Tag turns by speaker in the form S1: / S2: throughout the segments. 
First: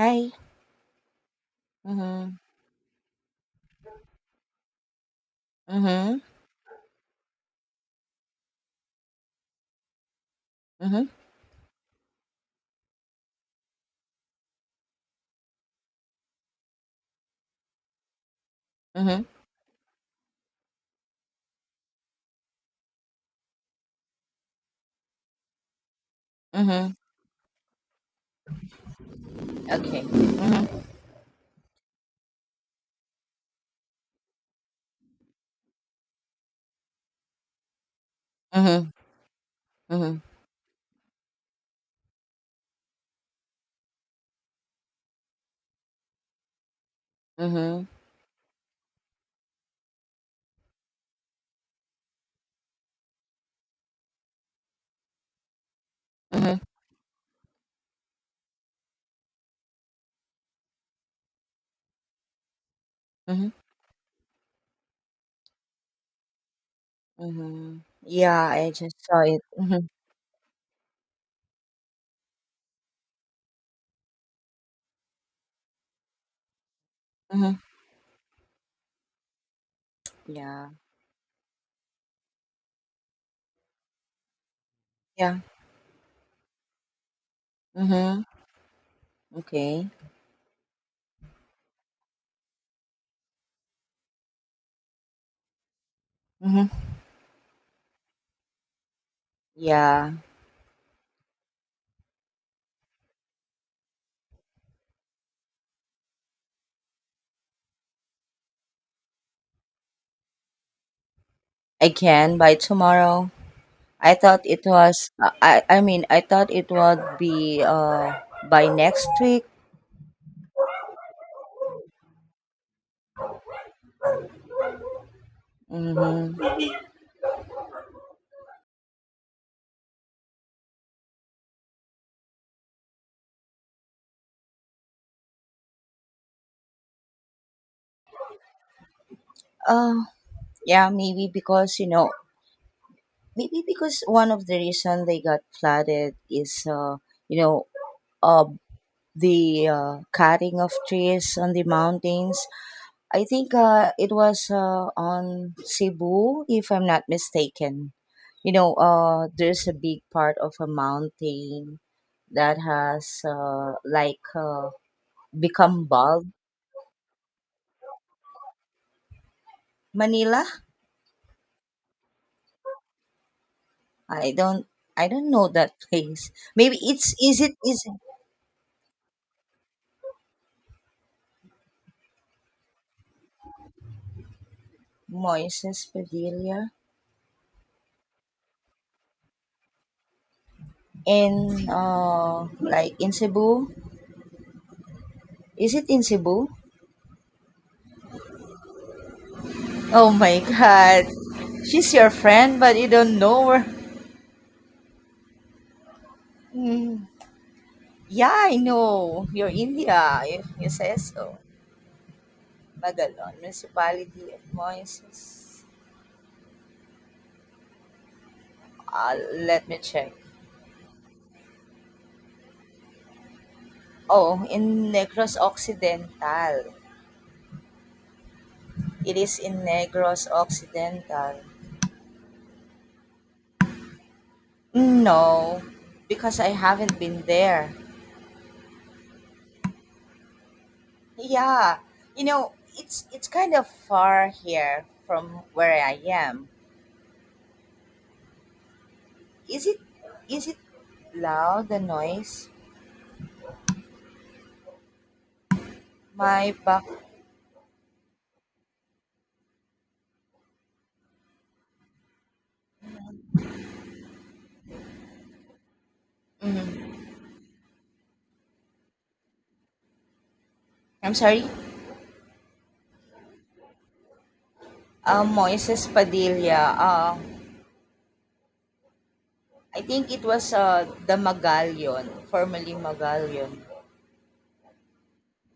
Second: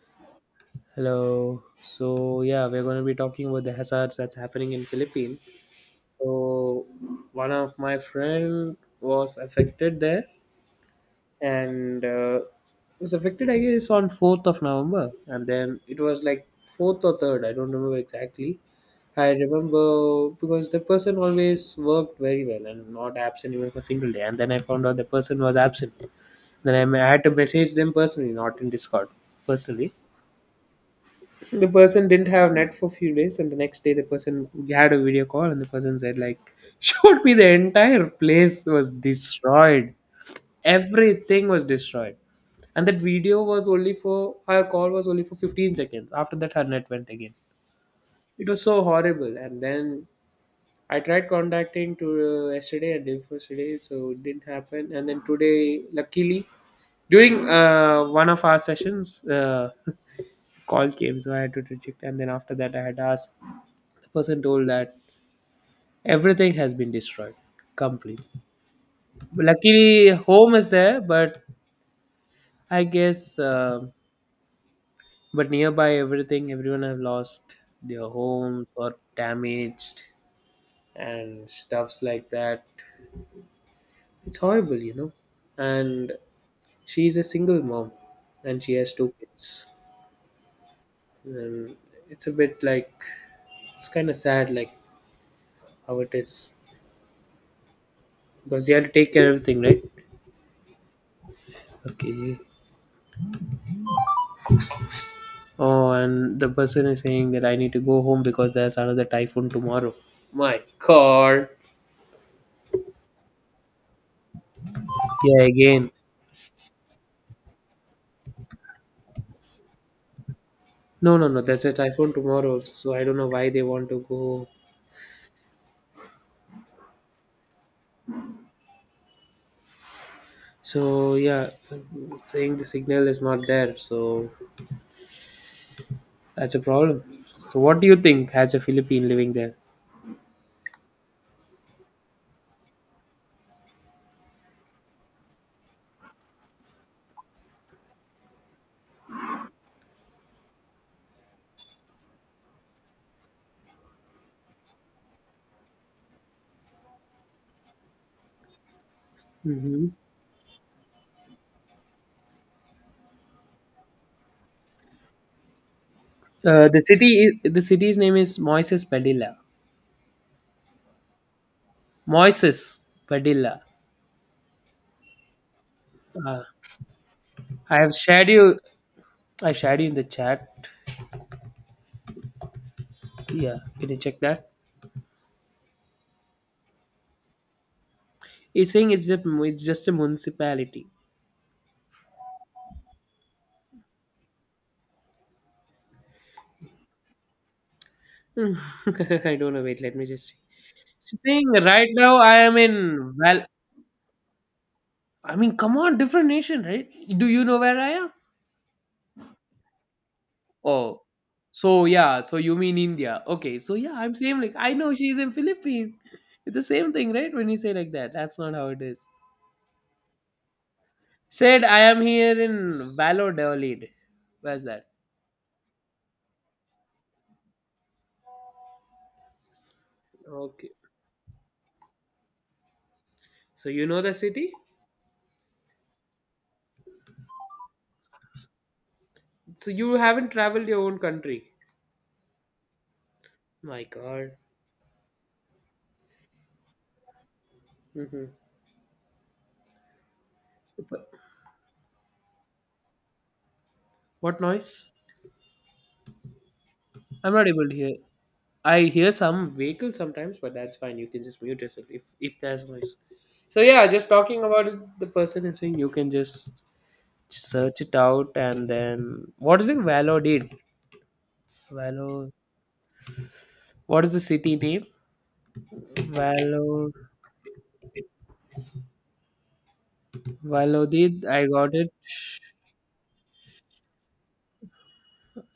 S1: Hi.
S2: Hello.
S1: Mhm.
S2: So yeah, we're going to be talking about the hazards that's happening in Philippines.
S1: Mhm.
S2: So one of my friend was affected there,
S1: Mhm.
S2: and was affected I guess on 4th of November, and then it was like fourth or third. I don't remember exactly.
S1: Mhm.
S2: I remember because the person always worked very well and not absent even for a single day. And then I found out the person was absent. Then
S1: Mhm.
S2: I had to message them personally, not in Discord, personally
S1: Okay. Mhm.
S2: the person didn't have net for a few days, and the next day the person had a video call, and the person said like showed me the entire place was
S1: Mhm.
S2: destroyed,
S1: Mhm.
S2: everything was destroyed, and that video was only for her call was only for 15 seconds. After that her net went again.
S1: Mhm.
S2: It was so horrible. And then I tried contacting to yesterday and day before yesterday, so it didn't happen. And then today, luckily,
S1: Mhm.
S2: during one of our sessions, call came, so I had to reject. And then after that I had asked,
S1: Mhm.
S2: the person told that everything has been destroyed
S1: Mhm.
S2: completely.
S1: Yeah, I just saw it. Mhm.
S2: Luckily, home is there, but I guess, but nearby everything, everyone have
S1: Mhm.
S2: lost their homes or damaged
S1: Yeah.
S2: and stuffs like that. It's horrible, you know.
S1: Yeah.
S2: And she's a single mom,
S1: Mhm.
S2: and she has two kids.
S1: Okay.
S2: And it's a bit like it's kind of sad, like how it is,
S1: Mhm.
S2: because you have to take care of everything, right?
S1: Yeah.
S2: Okay. Oh, and the person is saying that I need to go home because there's another typhoon tomorrow. My God.
S1: I can by tomorrow. I thought it was,
S2: Yeah,
S1: I
S2: again.
S1: mean, I thought it would be, by next week.
S2: No, no, no. There's a typhoon tomorrow also, so I don't know why they want to go.
S1: Mhm.
S2: So yeah, so saying the signal is not there, so that's a problem. So what do you think as a Philippine living there?
S1: Uh, yeah, maybe because maybe because one of the reason they got flooded is you know uh the cutting of trees on the mountains. I think it was, on Cebu, if I'm not mistaken. There's a
S2: Hmm.
S1: big part of a mountain that has like, become bald.
S2: The city, the city's name is Moises Padilla.
S1: Manila.
S2: Moises Padilla.
S1: I don't i don't know that place.
S2: Uh,
S1: Maybe it's, is it
S2: I
S1: is
S2: have
S1: it
S2: shared you. I shared you in the chat. Yeah, can you check that?
S1: Moises Padilla?
S2: He's saying it's just a municipality.
S1: In Like in Cebu? Is it in Cebu?
S2: I don't know. Wait, let me
S1: Oh
S2: just see.
S1: my god.
S2: She's saying right
S1: She's your
S2: now I am
S1: friend but you
S2: in
S1: don't
S2: Val.
S1: know her.
S2: I mean, come on, different nation, right?
S1: Mm,
S2: Do you know where I am?
S1: yeah, I know. You're India. You say
S2: Oh,
S1: so.
S2: so yeah. So you mean India?
S1: Magalon,
S2: Okay. So yeah, I'm
S1: Municipality
S2: saying
S1: of
S2: like I know she's in
S1: Moises.
S2: Philippines. It's the same thing, right? When you say like that, that's not how it is.
S1: Uh, Let me check.
S2: Said I am here in Valladolid.
S1: Oh,
S2: Where's that?
S1: in Negros Occidental. It is in Negros
S2: Okay.
S1: Occidental.
S2: So you know the city?
S1: No, because I haven't been there.
S2: So you haven't traveled your own country.
S1: Yeah, it's kind of
S2: My
S1: far
S2: God.
S1: here from where I am.
S2: Hmm.
S1: Is it is it loud, the noise?
S2: What noise?
S1: My back.
S2: I'm not able to hear. I hear some vehicle sometimes, but that's fine. You can just mute yourself if there's noise. So yeah, just talking about it, the person and saying you can just
S1: Mm,
S2: search it out. And then what is it? Valodid.
S1: I'm sorry.
S2: Valo. What is the city name?
S1: Moises Padilla.
S2: Valo.
S1: I think it was, the
S2: Valodid. I got it.
S1: Magallion, formerly Magallion.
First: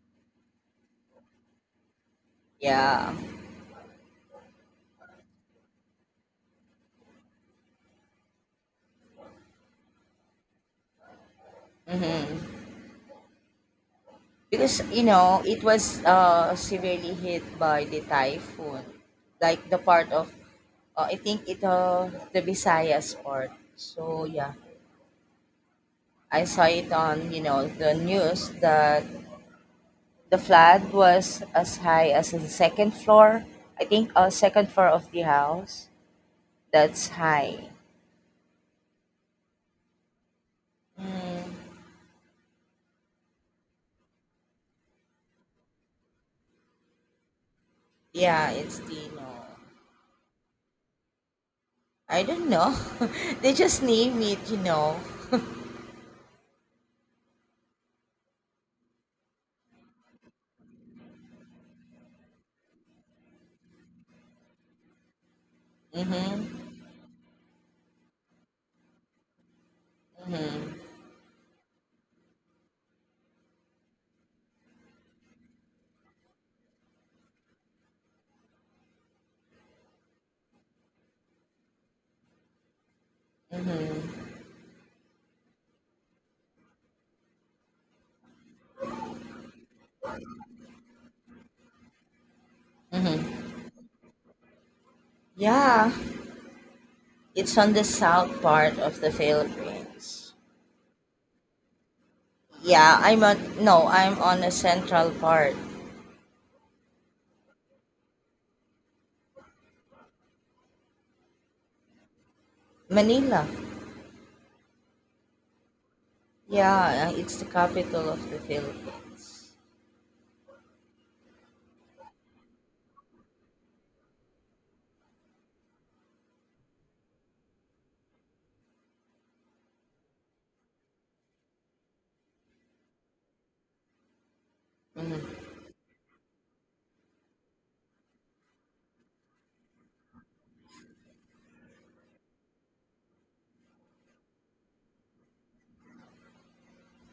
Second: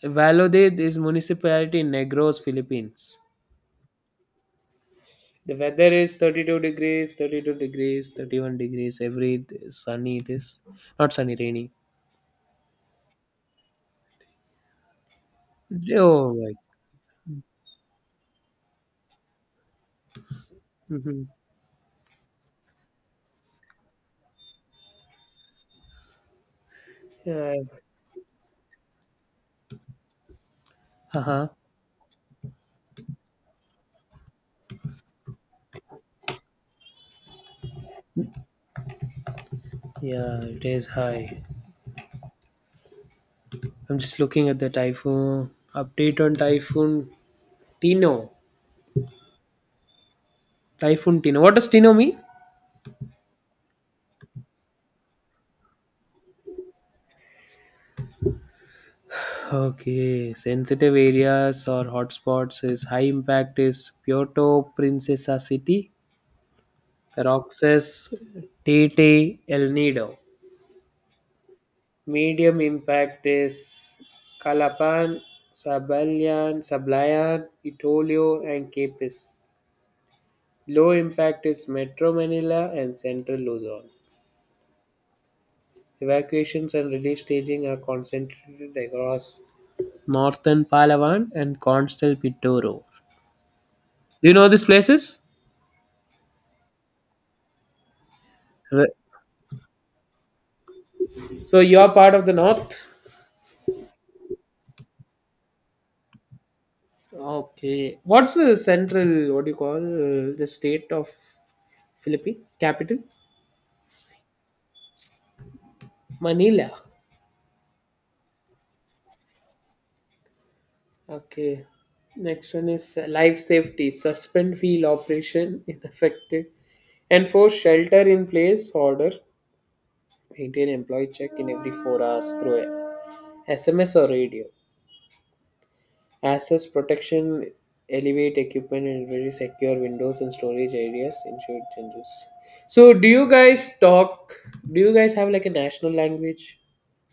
S2: Valodid is municipality in Negros,
S1: Yeah.
S2: Philippines. The weather is 32 degrees, 32 degrees, 31 degrees. Every day sunny it is. Not sunny, rainy.
S1: Mm-hmm. Because it was,
S2: Oh, right.
S1: severely hit by the typhoon, like the part of, I
S2: Mm-hmm.
S1: think it, the Visayas part. So yeah. I saw it on,
S2: Yeah.
S1: the news that the flood was
S2: Uh-huh.
S1: as high as the second floor. I think, second floor of the house. That's high.
S2: Yeah, it is high.
S1: Mm,
S2: I'm just looking at the typhoon update on Typhoon Tino.
S1: yeah, it's the,
S2: Typhoon Tino. What does Tino mean?
S1: I don't know. They just name it.
S2: Okay, sensitive areas or hotspots is high impact is Puerto Princesa City,
S1: Mm-hmm.
S2: Roxas, Tete, El Nido.
S1: Mm-hmm.
S2: Medium impact is Calapan, Sablayan, Sablayan, Itolio, and Capes. Low impact is Metro Manila and Central Luzon.
S1: Mm-hmm.
S2: Evacuations and relief staging are concentrated across northern Palawan and Constel Pitoro.
S1: Mm-hmm.
S2: Do you know these places?
S1: Yeah, it's on the south part
S2: Re-
S1: of the Philippines.
S2: So you're part of the north?
S1: Yeah, no, I'm on the central part.
S2: Okay. What's the central, what do you call, the state of Philippines? Capital?
S1: Manila.
S2: Manila.
S1: Yeah, it's the capital of the Philippines.
S2: Okay. Next one is life safety. Suspend field operation in affected. Enforce shelter in place order. Maintain employee check in every 4 hours through SMS or radio.
S1: Mhm.
S2: Access protection, elevate equipment and very secure windows and storage areas, ensure changes. So, do you guys talk? Do you guys have like a national language?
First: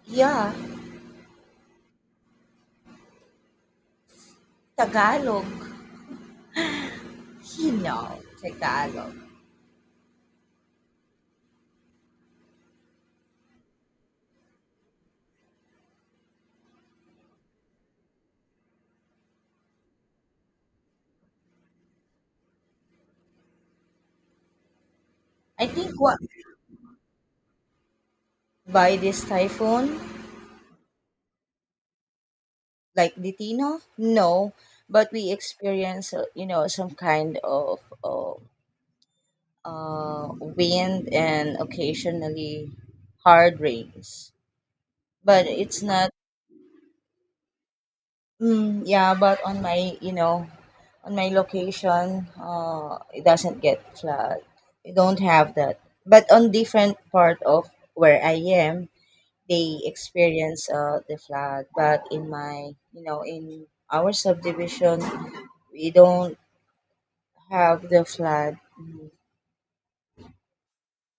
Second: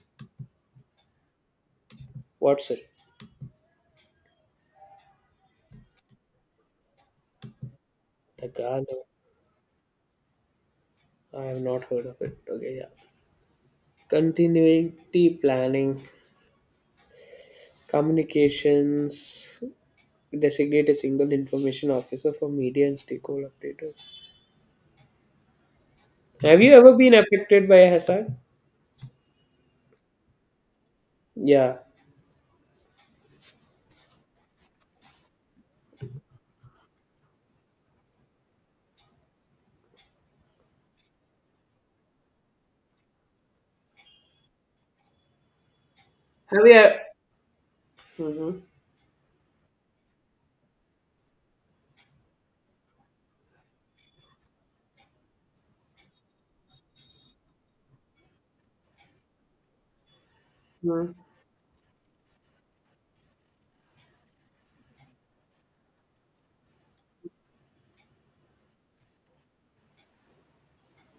S1: Yeah,
S2: What's it?
S1: Tagalog. Hino,
S2: Tagalog.
S1: Tagalog.
S2: I have not heard of it. Okay, yeah. Continuity planning, communications, designate a single information officer for media and stakeholder updaters.
S1: I think what.
S2: Have you ever been affected by a hazard?
S1: By this typhoon,
S2: Yeah.
S1: like Ditino? No, but we experience, some kind of, wind and occasionally hard rains. But it's not.
S2: Have you?
S1: Mm, yeah, but on my location, it doesn't get flood. We don't have that. But on different part of where I am, they experience,
S2: Hmm.
S1: the flood. But in my, you know, in our subdivision, we don't have the flood. Mm,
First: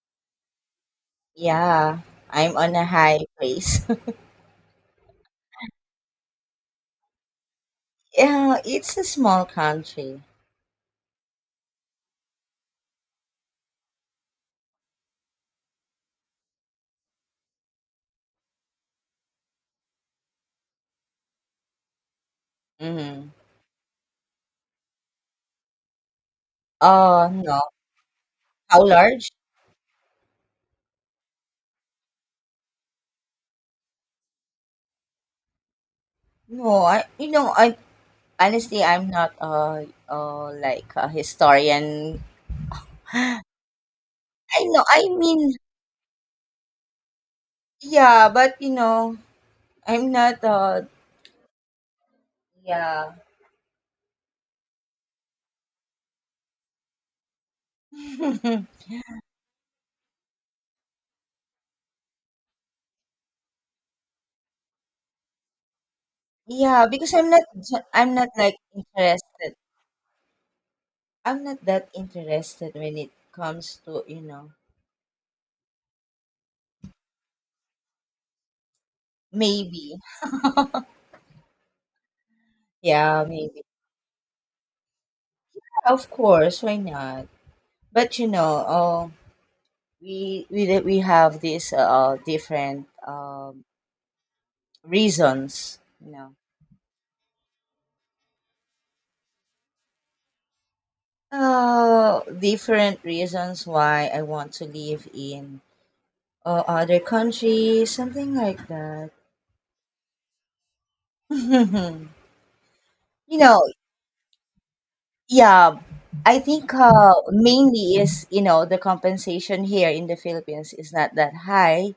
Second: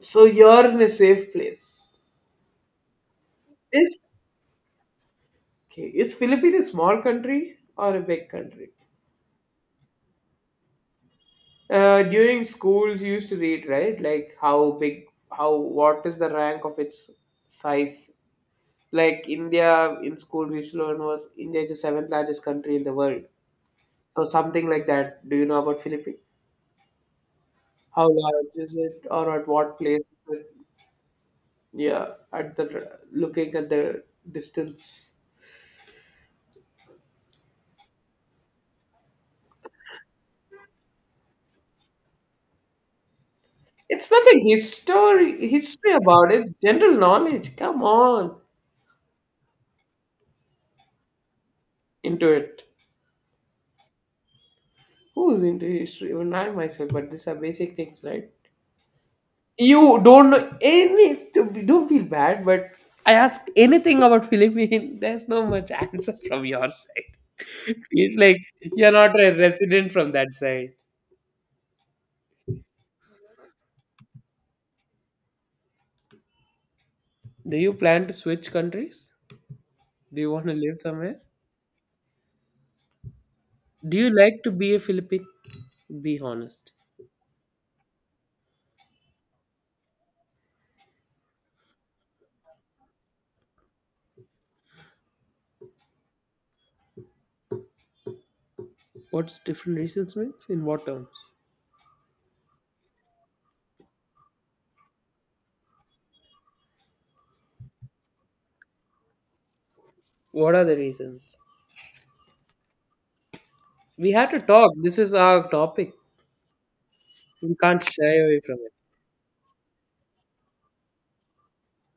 S2: So you're in a safe place.
S1: yeah, I'm on a high place.
S2: Is okay. Is Philippines a small country or a big
S1: Yeah,
S2: country?
S1: it's a small country.
S2: During schools, you used to read right, like how big, how what is the rank of its size? Like India in school, we used to learn was India is the seventh largest country in the world.
S1: Mm-hmm.
S2: So something like that. Do you know about Philippines?
S1: No.
S2: How large is
S1: How
S2: it,
S1: large?
S2: or at what place? Is it? Yeah, at the looking at the distance.
S1: No, I, you know, I honestly, I'm not like a historian.
S2: It's nothing
S1: I know. I
S2: history
S1: mean,
S2: history about it. It's general knowledge. Come
S1: yeah,
S2: on
S1: but I'm not.
S2: into it.
S1: Yeah.
S2: Who's into history? Even I myself, but these are basic things, right? You don't know any don't feel bad, but I ask anything about Philippines, there's no much answer from your
S1: Yeah,
S2: side.
S1: because I'm not. ju- I'm
S2: It's
S1: not
S2: like
S1: like
S2: you're not a
S1: interested.
S2: resident from that side.
S1: I'm not that interested when it comes to.
S2: Do you plan to switch countries?
S1: Maybe,
S2: Do you want to live somewhere?
S1: yeah, maybe.
S2: Do you like to be a Philippine?
S1: Of
S2: Be
S1: course,
S2: honest.
S1: why not? But we have these different reasons.
S2: What's different reasons means? In what terms?
S1: Different reasons why I want to live in, other countries, something like that.
S2: What are the reasons?
S1: you know,
S2: We had to talk. This is our
S1: yeah,
S2: topic.
S1: I think,
S2: We can't
S1: mainly
S2: shy
S1: is,
S2: away from it.
S1: the compensation here in the Philippines is not that high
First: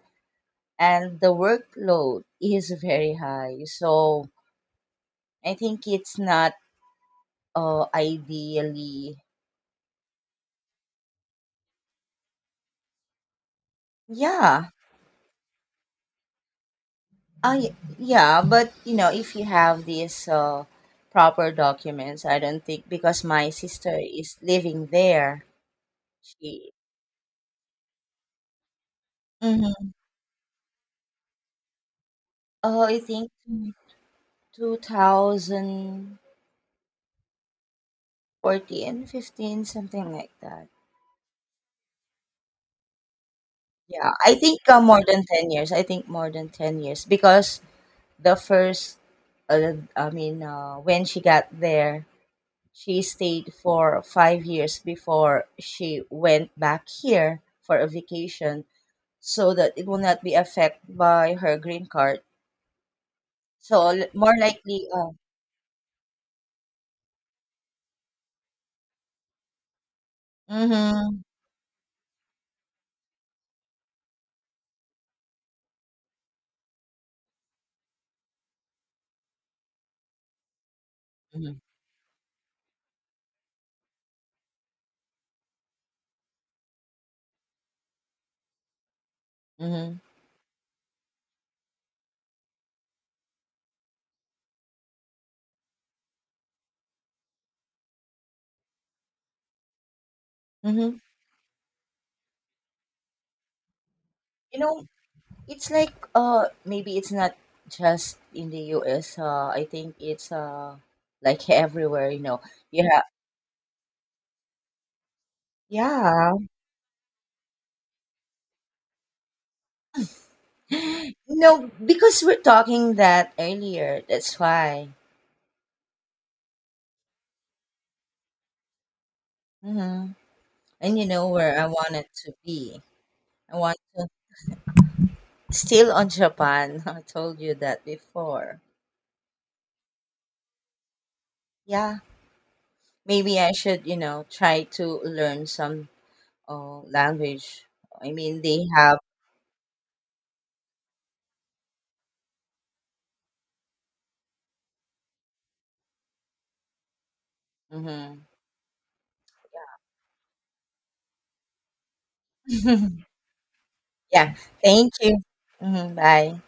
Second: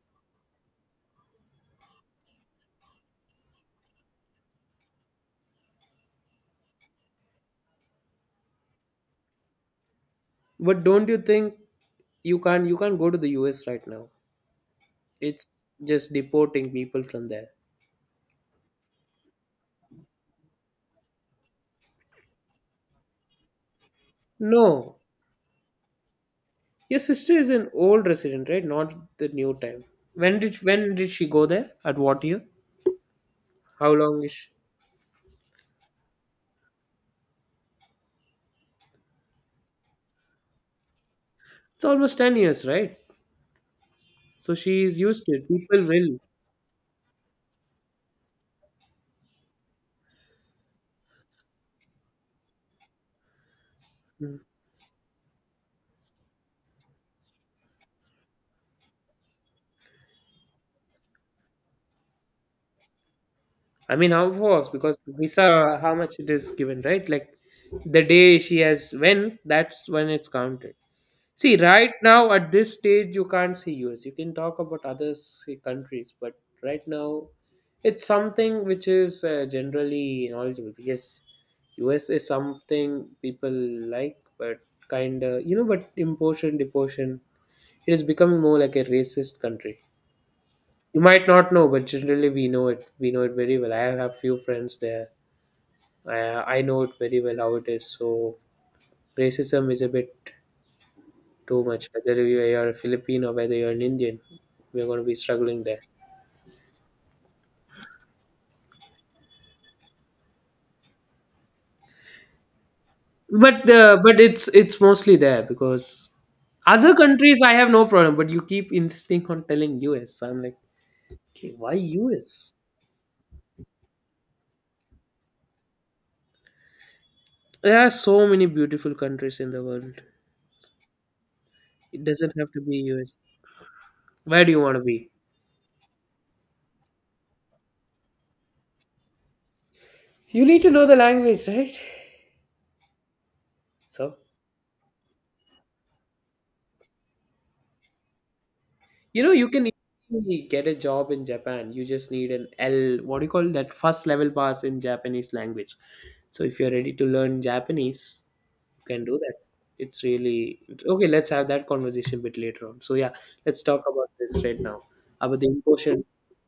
S1: and the workload is very high. So I think it's not, ideally.
S2: But don't you think you can't go to the US right now?
S1: Yeah.
S2: It's just deporting people from there.
S1: Yeah, but if you have these, proper documents, I don't think, because my sister is living
S2: No.
S1: there. She.
S2: Your sister is an old resident, right? Not the new time.
S1: Mm-hmm.
S2: When did she go there? At what year?
S1: Oh, I think
S2: How long is she?
S1: 2014, 15, something like that.
S2: It's almost 10 years, right?
S1: Yeah, I
S2: So
S1: think,
S2: she is
S1: more
S2: used
S1: than
S2: to it.
S1: 10 years. I
S2: People
S1: think
S2: will.
S1: more than 10 years because the first, I mean, when she got there, she stayed for
S2: Hmm.
S1: 5 years before she went back here for a vacation. So that it will not be affected by her green card.
S2: I mean, how
S1: More
S2: it works
S1: likely,
S2: because visa, how much it is given, right? Like the day she has when, that's when it's counted.
S1: mm-hmm,
S2: See, right now at this stage, you can't see US. You can talk about other say, countries, but right now, it's something which is generally knowledgeable. Yes,
S1: mm-hmm,
S2: US is something people like, but kind of you know, but importation, deportation, it is becoming more like a racist country.
S1: mm-hmm,
S2: You might not know, but generally we know it. We know it very well. I have few friends there, I know it very well how it is. So racism is a bit
S1: mm-hmm.
S2: too much. Whether you are a Filipino, whether you're an Indian,
S1: you
S2: we're
S1: know,
S2: going to be struggling
S1: it's
S2: there.
S1: like, maybe it's not just in the U.S. I think it's, like everywhere. You know, you have.
S2: But it's mostly there because
S1: Yeah.
S2: other countries I have no problem. But you keep insisting on telling US. I'm like, okay,
S1: No,
S2: why
S1: because we're
S2: US?
S1: talking that earlier. That's why.
S2: There are so many beautiful countries in the world.
S1: Mm-hmm. And you know where I
S2: It
S1: wanted to
S2: doesn't have to be
S1: be.
S2: US.
S1: I want to
S2: Where do you want to be?
S1: still on Japan. I told you that before.
S2: You need to know the language, right?
S1: Yeah. Maybe I should,
S2: So
S1: try to learn some, language. I mean, they have.
S2: you know, you can easily get a job in Japan. You just need an L, what do you call that? First level pass in Japanese language. So if you're ready to learn Japanese,
S1: Hmm.
S2: you can do that. It's really okay. Let's have that conversation a bit later on. So yeah, let's talk about
S1: Yeah.
S2: this right now
S1: Thank you.
S2: about the
S1: Hmm.
S2: imposition.
S1: Bye.